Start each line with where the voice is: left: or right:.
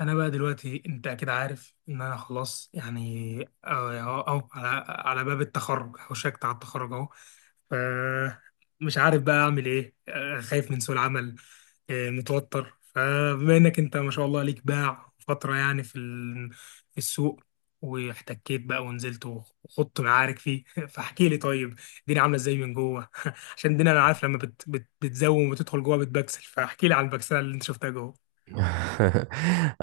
left: انا بقى دلوقتي، انت اكيد عارف ان انا خلاص يعني اهو. أهو على باب التخرج، هوشكت على التخرج اهو. ف مش عارف بقى اعمل ايه. خايف من سوق العمل، متوتر. فبما انك انت ما شاء الله ليك باع فترة يعني في في السوق، واحتكيت بقى ونزلت وخضت معارك فيه فاحكي لي طيب الدنيا عامله ازاي من جوه؟ عشان الدنيا انا عارف لما بت بت بتزوم وتدخل جوه بتبكسل، فاحكي لي عن البكسله اللي انت شفتها جوه.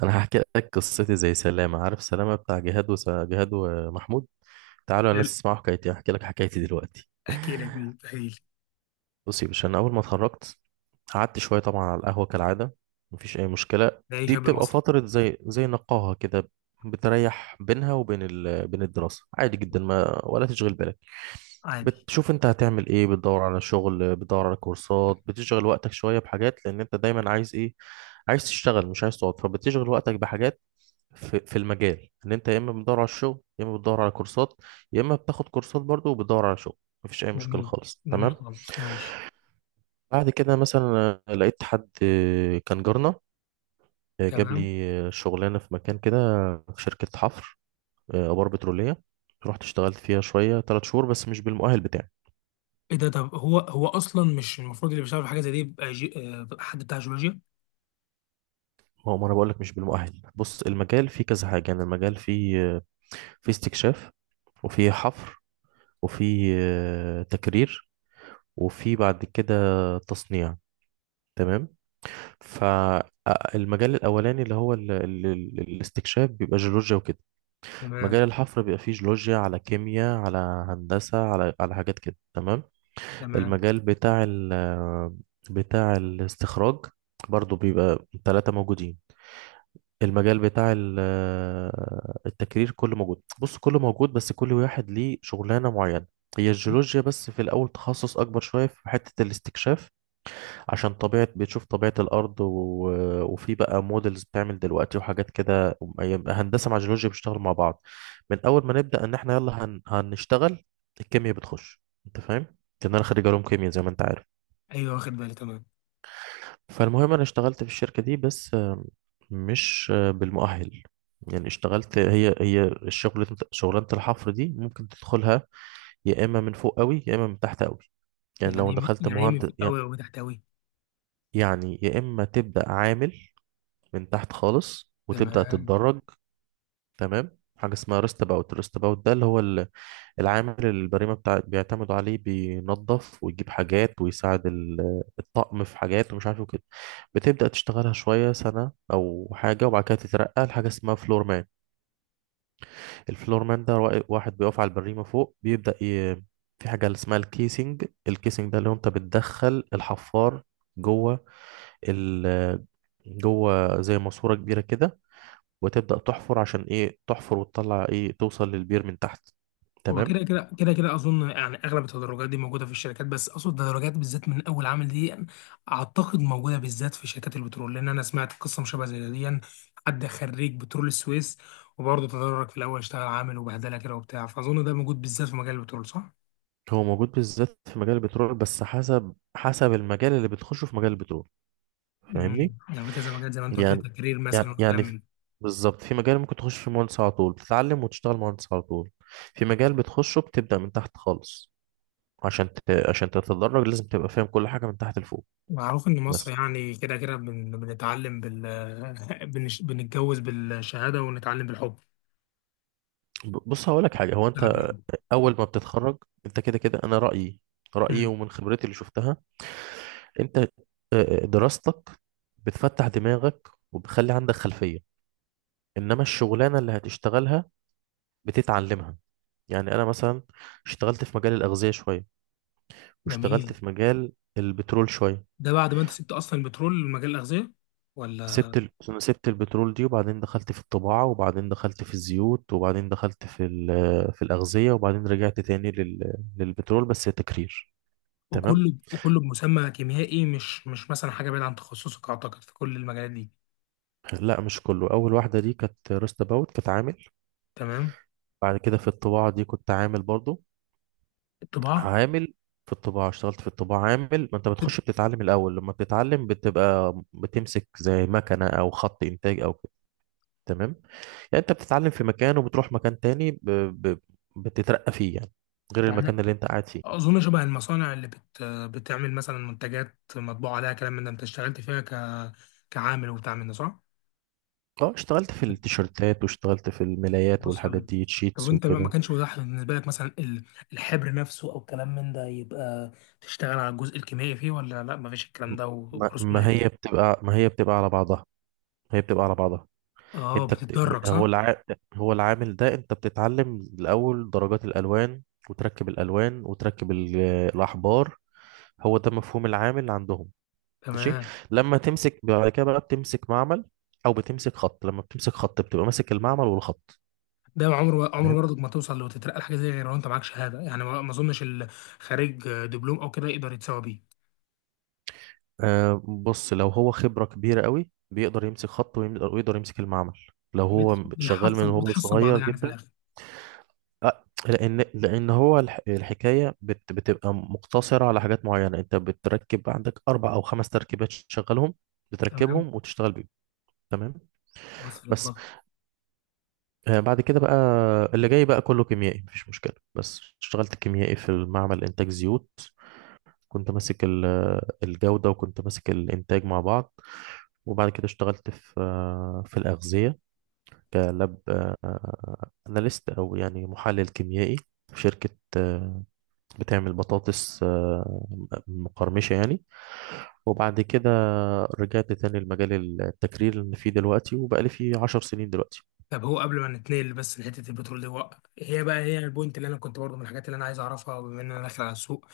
right: انا هحكي لك قصتي زي سلامه. عارف سلامه بتاع جهاد جهاد ومحمود. تعالوا الناس تسمعوا حكايتي. هحكي لك حكايتي دلوقتي.
left: احكي لك دي، تخيل.
right: بصي يا باشا، انا اول ما اتخرجت قعدت شويه طبعا على القهوه كالعاده. مفيش اي مشكله.
left: ده أي
right: دي
left: شاب
right: بتبقى
left: مصري.
right: فتره زي نقاهه كده، بتريح بينها وبين بين الدراسه، عادي جدا ما ولا تشغل بالك.
left: عادي.
right: بتشوف انت هتعمل ايه، بتدور على شغل، بتدور على كورسات، بتشغل وقتك شويه بحاجات، لان انت دايما عايز ايه؟ عايز تشتغل، مش عايز تقعد، فبتشغل وقتك بحاجات في المجال. ان انت يا اما بتدور على الشغل، يا اما بتدور على كورسات، يا اما بتاخد كورسات برضو وبتدور على شغل. مفيش اي مشكله
left: جميل،
right: خالص،
left: جميل
right: تمام.
left: خالص، ماشي.
right: بعد كده مثلا، لقيت حد، كان جارنا، جاب
left: تمام.
right: لي شغلانه في مكان كده، في شركه حفر، ابار بتروليه. رحت اشتغلت فيها شويه، 3 شهور، بس مش بالمؤهل بتاعي.
left: ايه ده؟ طب هو اصلا مش المفروض اللي بيشتغل في حاجه زي دي يبقى جي... آه، حد بتاع جيولوجيا؟
right: ما هو ما انا بقول لك مش بالمؤهل. بص، المجال فيه كذا حاجه. يعني المجال فيه فيه استكشاف، وفيه حفر، وفيه تكرير، وفيه بعد كده تصنيع، تمام. فالمجال الأولاني اللي هو ال ال ال الاستكشاف بيبقى جيولوجيا وكده.
left: تمام،
right: مجال الحفر بيبقى فيه جيولوجيا على كيمياء على هندسة، على حاجات كده، تمام.
left: تمام.
right: المجال بتاع بتاع الاستخراج برضو بيبقى ثلاثة موجودين. المجال بتاع التكرير كله موجود. بص، كله موجود، بس كل واحد ليه شغلانة معينة. هي الجيولوجيا بس في الأول تخصص أكبر شوية في حتة الاستكشاف، عشان طبيعة بتشوف طبيعة الأرض وفي بقى موديلز بتعمل دلوقتي وحاجات كده. يبقى هندسة مع جيولوجيا بيشتغلوا مع بعض من أول ما نبدأ. إن إحنا يلا هنشتغل، الكيمياء بتخش. أنت فاهم؟ لأن أنا خريج علوم كيمياء زي ما أنت عارف.
left: ايوه، واخد بالي، تمام.
right: فالمهم أنا اشتغلت في الشركة دي، بس مش بالمؤهل. يعني اشتغلت هي الشغل. شغلانة الحفر دي ممكن تدخلها يا إما من فوق قوي يا إما من تحت قوي. يعني لو دخلت
left: يعني ايه من
right: مهندس
left: فوق قوي
right: يعني،
left: وتحت قوي؟
right: يعني يا إما تبدأ عامل من تحت خالص وتبدأ
left: تمام.
right: تتدرج، تمام. حاجة اسمها ريست باوت. ريست باوت ده اللي هو العامل اللي البريمة بتاع بيعتمدوا عليه، بينظف ويجيب حاجات ويساعد الطقم في حاجات ومش عارف إيه وكده. بتبدأ تشتغلها شوية سنة أو حاجة، وبعد كده تترقى لحاجة اسمها فلور مان. الفلور مان ده واحد بيقف على البريمة فوق، بيبدأ في حاجة اسمها الكيسنج. الكيسنج ده اللي هو انت بتدخل الحفار جوه ال... جوه زي ماسورة كبيرة كده، وتبدأ تحفر. عشان ايه تحفر وتطلع؟ ايه، توصل للبير من تحت،
left: هو
right: تمام.
left: كده اظن يعني اغلب التدرجات دي موجوده في الشركات، بس اقصد التدرجات بالذات من اول عامل دي، يعني اعتقد موجوده بالذات في شركات البترول، لان انا سمعت قصه مشابهه زي دي يعني. حد خريج بترول السويس، وبرضه تدرج في الاول اشتغل عامل وبهدله كده وبتاع، فاظن ده موجود بالذات في مجال البترول، صح؟
right: هو موجود بالذات في مجال البترول، بس حسب المجال اللي بتخشه في مجال البترول. فاهمني؟
left: يعني في كذا مجال زي ما انت قلت لي،
right: يعني
left: تكرير
right: يعني
left: مثلا والكلام
right: يعني في-
left: من ده.
right: بالظبط، في مجال ممكن تخش في مهندس على طول، بتتعلم وتشتغل مهندس على طول. في مجال بتخشه بتبدأ من تحت خالص، عشان ت... عشان تتدرج لازم تبقى فاهم كل حاجة من تحت لفوق.
left: معروف ان مصر
right: بس
left: يعني كده بنتعلم بنتجوز بالشهاده ونتعلم بالحب.
right: بص هقول لك حاجة. هو
left: نشتغل
right: انت
left: بالحب.
right: اول ما بتتخرج، انت كده كده، انا رأيي
left: امم.
right: ومن خبرتي اللي شفتها، انت دراستك بتفتح دماغك وبتخلي عندك خلفية، انما الشغلانة اللي هتشتغلها بتتعلمها. يعني انا مثلا اشتغلت في مجال الأغذية شوية، واشتغلت
left: جميل.
right: في مجال البترول شوية.
left: ده بعد ما انت سبت اصلا البترول ومجال الاغذيه، ولا؟
right: سبت أنا سبت البترول دي، وبعدين دخلت في الطباعة، وبعدين دخلت في الزيوت، وبعدين دخلت في في الأغذية، وبعدين رجعت تاني للبترول بس تكرير، تمام.
left: وكله بمسمى كيميائي، مش مثلا حاجه بعيده عن تخصصك، اعتقد، في كل المجالات دي.
right: لا، مش كله. اول واحدة دي كانت روست اباوت، كانت عامل.
left: تمام.
right: بعد كده في الطباعة دي كنت عامل برضو.
left: الطباعه.
right: عامل في الطباعة. اشتغلت في الطباعة عامل. ما انت بتخش بتتعلم الأول. لما بتتعلم بتبقى بتمسك زي مكنة أو خط إنتاج أو كده، تمام. يعني انت بتتعلم في مكان وبتروح مكان تاني بتترقى فيه يعني، غير المكان
left: يعني
right: اللي انت قاعد فيه.
left: اظن شبه المصانع اللي بتعمل مثلا منتجات مطبوع عليها كلام من ده، انت اشتغلت فيها كعامل وبتاع من ده، صح؟
right: اه، اشتغلت في التيشيرتات، واشتغلت في الملايات والحاجات
left: وصل.
right: دي،
left: طب
right: تشيتس
left: وانت بقى ما
right: وكده.
left: كانش متاح بالنسبه لك مثلا الحبر نفسه او كلام من ده، يبقى تشتغل على الجزء الكيميائي فيه، ولا لا، ما فيش الكلام ده
right: ما...
left: وفرص
right: ما
left: قليله؟
right: هي بتبقى ما هي بتبقى على بعضها. هي بتبقى على بعضها.
left: اه،
right: انت بت...
left: بتتدرج،
right: هو
left: صح؟
right: الع... هو العامل ده انت بتتعلم الاول درجات الالوان، وتركب الالوان، وتركب الاحبار. هو ده مفهوم العامل عندهم، ماشي.
left: تمام.
right: لما تمسك بعد كده بقى بتمسك معمل او بتمسك خط. لما بتمسك خط بتبقى ماسك المعمل والخط،
left: ده عمره، عمره
right: فاهم.
left: برضك ما توصل لو تترقى لحاجه زي، غير لو انت معاك شهاده، يعني ما اظنش اللي خارج دبلوم او كده يقدر يتساوى بيه.
right: آه بص، لو هو خبرة كبيرة قوي بيقدر يمسك خط ويقدر، ويقدر يمسك المعمل لو هو شغال من
left: بيحصل
right: هو
left: بتحصل بعضها
right: صغير
left: يعني في
right: جدا.
left: الاخر.
right: لان هو الحكايه بتبقى مقتصره على حاجات معينه. انت بتركب عندك اربع او خمس تركيبات تشغلهم،
left: تمام،
right: بتركبهم وتشتغل بيهم، تمام.
left: وصلت،
right: بس
left: وصلت.
right: بعد كده بقى، اللي جاي بقى كله كيميائي مفيش مشكله. بس اشتغلت كيميائي في المعمل، انتاج زيوت. كنت ماسك الجوده وكنت ماسك الانتاج مع بعض. وبعد كده اشتغلت في في الاغذيه، كلاب اناليست، او يعني محلل كيميائي، في شركه آه، بتعمل بطاطس مقرمشة يعني. وبعد كده رجعت تاني لمجال التكرير اللي أنا فيه دلوقتي، وبقالي فيه 10 سنين دلوقتي.
left: طب هو قبل ما نتنقل بس لحته البترول دي، هي بقى هي البوينت اللي انا كنت برضه من الحاجات اللي انا عايز اعرفها، بما ان انا داخل على السوق.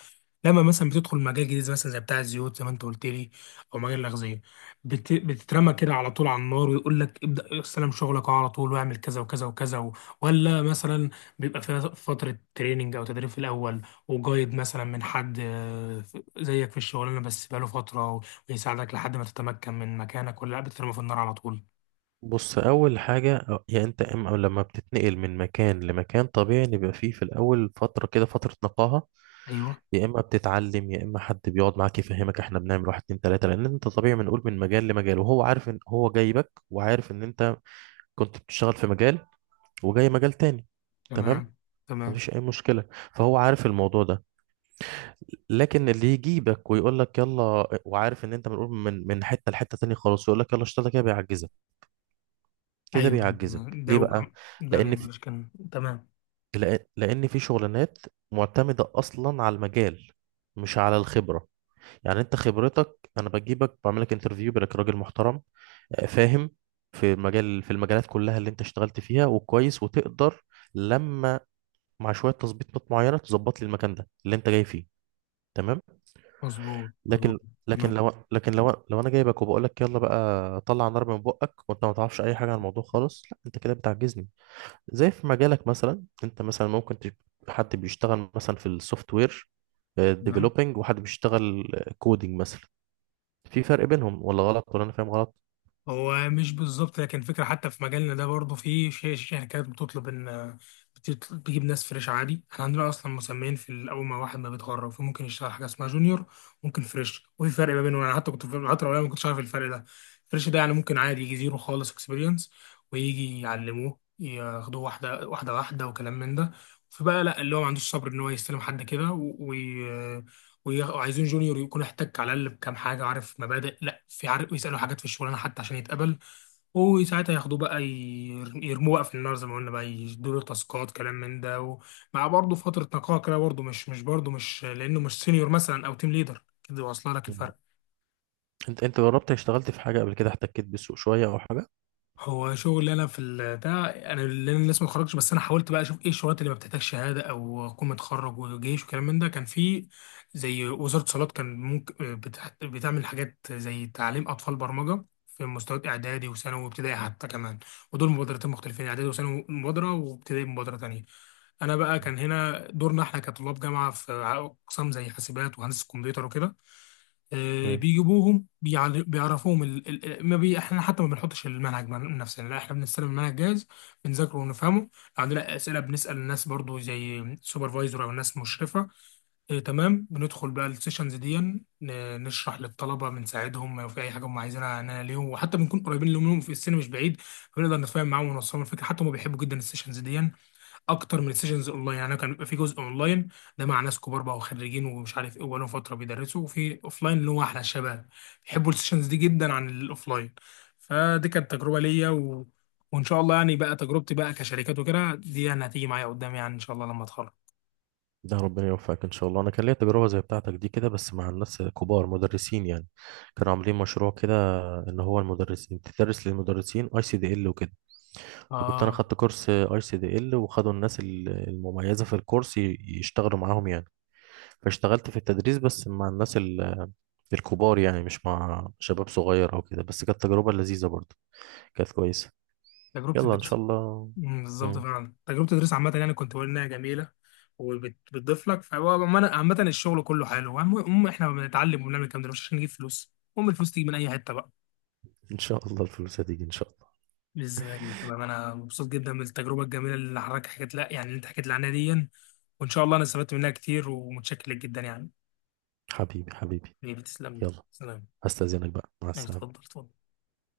left: لما مثلا بتدخل مجال جديد مثلا زي بتاع الزيوت زي ما انت قلت لي، او مجال الاغذيه، بتترمى كده على طول على النار ويقول لك ابدا، استلم شغلك على طول واعمل كذا وكذا وكذا و، ولا مثلا بيبقى فيها فتره تريننج او تدريب في الاول، وجايد مثلا من حد زيك في الشغلانه بس بقاله فتره، ويساعدك لحد ما تتمكن من مكانك، ولا لا بتترمى في النار على طول؟
right: بص، أول حاجة يعني أنت إما، لما بتتنقل من مكان لمكان طبيعي إن يبقى فيه في الأول فترة كده، فترة نقاهة.
left: ايوه.
right: يا إما بتتعلم، يا إما حد بيقعد معاك يفهمك. إحنا بنعمل واحد اتنين تلاتة. لأن أنت طبيعي، بنقول من مجال لمجال، وهو عارف إن هو جايبك وعارف إن أنت كنت بتشتغل في مجال وجاي مجال تاني، تمام.
left: تمام، تمام.
right: مفيش أي مشكلة. فهو عارف الموضوع ده. لكن اللي يجيبك ويقول لك يلا وعارف ان انت منقول من حته لحته تانية خالص، ويقول لك يلا اشتغل كده، بيعجزك. كده
left: ايوه.
right: بيعجزك،
left: ده
right: ليه بقى؟
left: وكم. ده
right: لان في،
left: بيعمل كان تمام.
right: لان في شغلانات معتمده اصلا على المجال مش على الخبره. يعني انت خبرتك، انا بجيبك بعمل لك انترفيو، بالك راجل محترم، فاهم في المجال، في المجالات كلها اللي انت اشتغلت فيها وكويس، وتقدر لما، مع شويه تظبيطات معينه، تظبط لي المكان ده اللي انت جاي فيه، تمام.
left: مظبوط، مظبوط.
right: لكن، لكن
left: تمام.
right: لو لكن لو لو انا جايبك وبقول لك يلا بقى طلع نار من بقك، وانت ما تعرفش اي حاجه عن الموضوع خالص، لا انت كده بتعجزني. زي في مجالك مثلا، انت مثلا ممكن حد بيشتغل مثلا في السوفت وير
left: تمام.
right: ديفلوبينج، وحد بيشتغل كودينج مثلا. في فرق بينهم ولا غلط، ولا انا فاهم غلط؟
left: هو مش بالظبط، لكن فكرة. حتى في مجالنا ده برضه في شركات بتطلب ان بتجيب ناس فريش عادي. احنا عندنا اصلا مسميين في اول ما واحد ما بيتخرج، فممكن يشتغل حاجه اسمها جونيور، ممكن فريش، وفي فرق ما بينهم. انا حتى كنت في الفتره الاولى ما كنتش عارف الفرق ده. فريش ده يعني ممكن عادي يجي زيرو خالص اكسبيرينس، ويجي يعلموه، ياخدوه واحده واحده واحده وكلام من ده. فبقى لا، اللي هو ما عندوش صبر ان هو يستلم حد كده، وعايزين جونيور يكون احتك على الاقل بكام حاجه، عارف مبادئ، لا، في عارف يسالوا حاجات في الشغلانه حتى عشان يتقبل. وساعتها ياخدوه بقى، يرموه بقى في النار زي ما قلنا بقى، يدوا له تاسكات كلام من ده، ومع برضه فتره نقاهه كده برضه. مش برضه، مش لانه مش سينيور مثلا او تيم ليدر. كده واصله لك
right: مم.
left: الفرق؟
right: انت جربت اشتغلت في حاجه قبل كده، احتكيت بالسوق شويه او حاجه؟
left: هو شغلي انا في ده. انا لأن لسه ما اتخرجتش، بس انا حاولت بقى اشوف ايه الشغلات اللي ما بتحتاجش شهاده او اكون متخرج وجيش وكلام من ده. كان في زي وزاره اتصالات، كان ممكن بتعمل حاجات زي تعليم اطفال برمجه في مستويات اعدادي وثانوي وابتدائي حتى كمان. ودول مبادرتين مختلفين، اعدادي وثانوي مبادره وابتدائي مبادره تانيه. انا بقى
right: مم.
left: كان هنا دورنا احنا كطلاب جامعه في اقسام زي حاسبات وهندسه كمبيوتر وكده.
right: تمام.
left: بيجيبوهم، بيعرفوهم ال... ال... ما بي... احنا حتى ما بنحطش المنهج من نفسنا، لا، احنا بنستلم المنهج جاهز، بنذاكره ونفهمه. لو عندنا اسئله بنسال الناس برضو زي سوبرفايزر او ناس مشرفه. اه، تمام. بندخل بقى السيشنز دي، نشرح للطلبه، بنساعدهم لو في اي حاجه هم عايزينها، انا ليهم، وحتى بنكون قريبين لهم في السن مش بعيد، فبنقدر نتفاهم معاهم ونوصلهم الفكره. حتى هم بيحبوا جدا السيشنز دي اكتر من السيشنز اونلاين. يعني كان بيبقى في جزء اونلاين، ده مع ناس كبار بقى وخريجين ومش عارف ايه وبقالهم فتره بيدرسوا، وفي اوفلاين اللي هو احلى. الشباب بيحبوا السيشنز دي جدا عن الاوفلاين. فدي كانت تجربه ليا و، وان شاء الله يعني بقى تجربتي بقى كشركات وكده دي يعني هتيجي معايا قدام يعني ان شاء الله لما اتخرج.
right: ده ربنا يوفقك ان شاء الله. انا كان ليا تجربه زي بتاعتك دي كده، بس مع الناس كبار، مدرسين يعني. كانوا عاملين مشروع كده ان هو المدرسين بتدرس للمدرسين ICDL وكده. فكنت انا
left: اه،
right: خدت كورس ICDL، وخدوا الناس المميزه في الكورس يشتغلوا معاهم يعني. فاشتغلت في التدريس بس مع الناس الكبار يعني، مش مع شباب صغير او كده. بس كانت تجربه لذيذه برضه، كانت كويسه.
left: تجربه
right: يلا ان
left: الدرس.
right: شاء الله.
left: بالظبط،
right: مم.
left: فعلا تجربه الدرس عامه يعني، كنت بقول انها جميله وبتضيف لك. فهو عامة الشغل كله حلو. المهم احنا بنتعلم وبنعمل الكلام ده مش عشان نجيب فلوس، المهم الفلوس تيجي من اي حته بقى.
right: ان شاء الله الفلوس هتيجي ان شاء الله.
left: ازاي. تمام، انا مبسوط جدا بالتجربه الجميله اللي حضرتك حكيت، لا يعني اللي انت حكيت لي عنها دي. وان شاء الله انا استفدت منها كتير، ومتشكر لك جدا يعني.
right: حبيبي حبيبي.
left: حبيبي، تسلم لي،
right: يلا،
left: سلام.
right: هستأذنك بقى، مع
left: اتفضل،
right: السلامه.
left: اتفضل.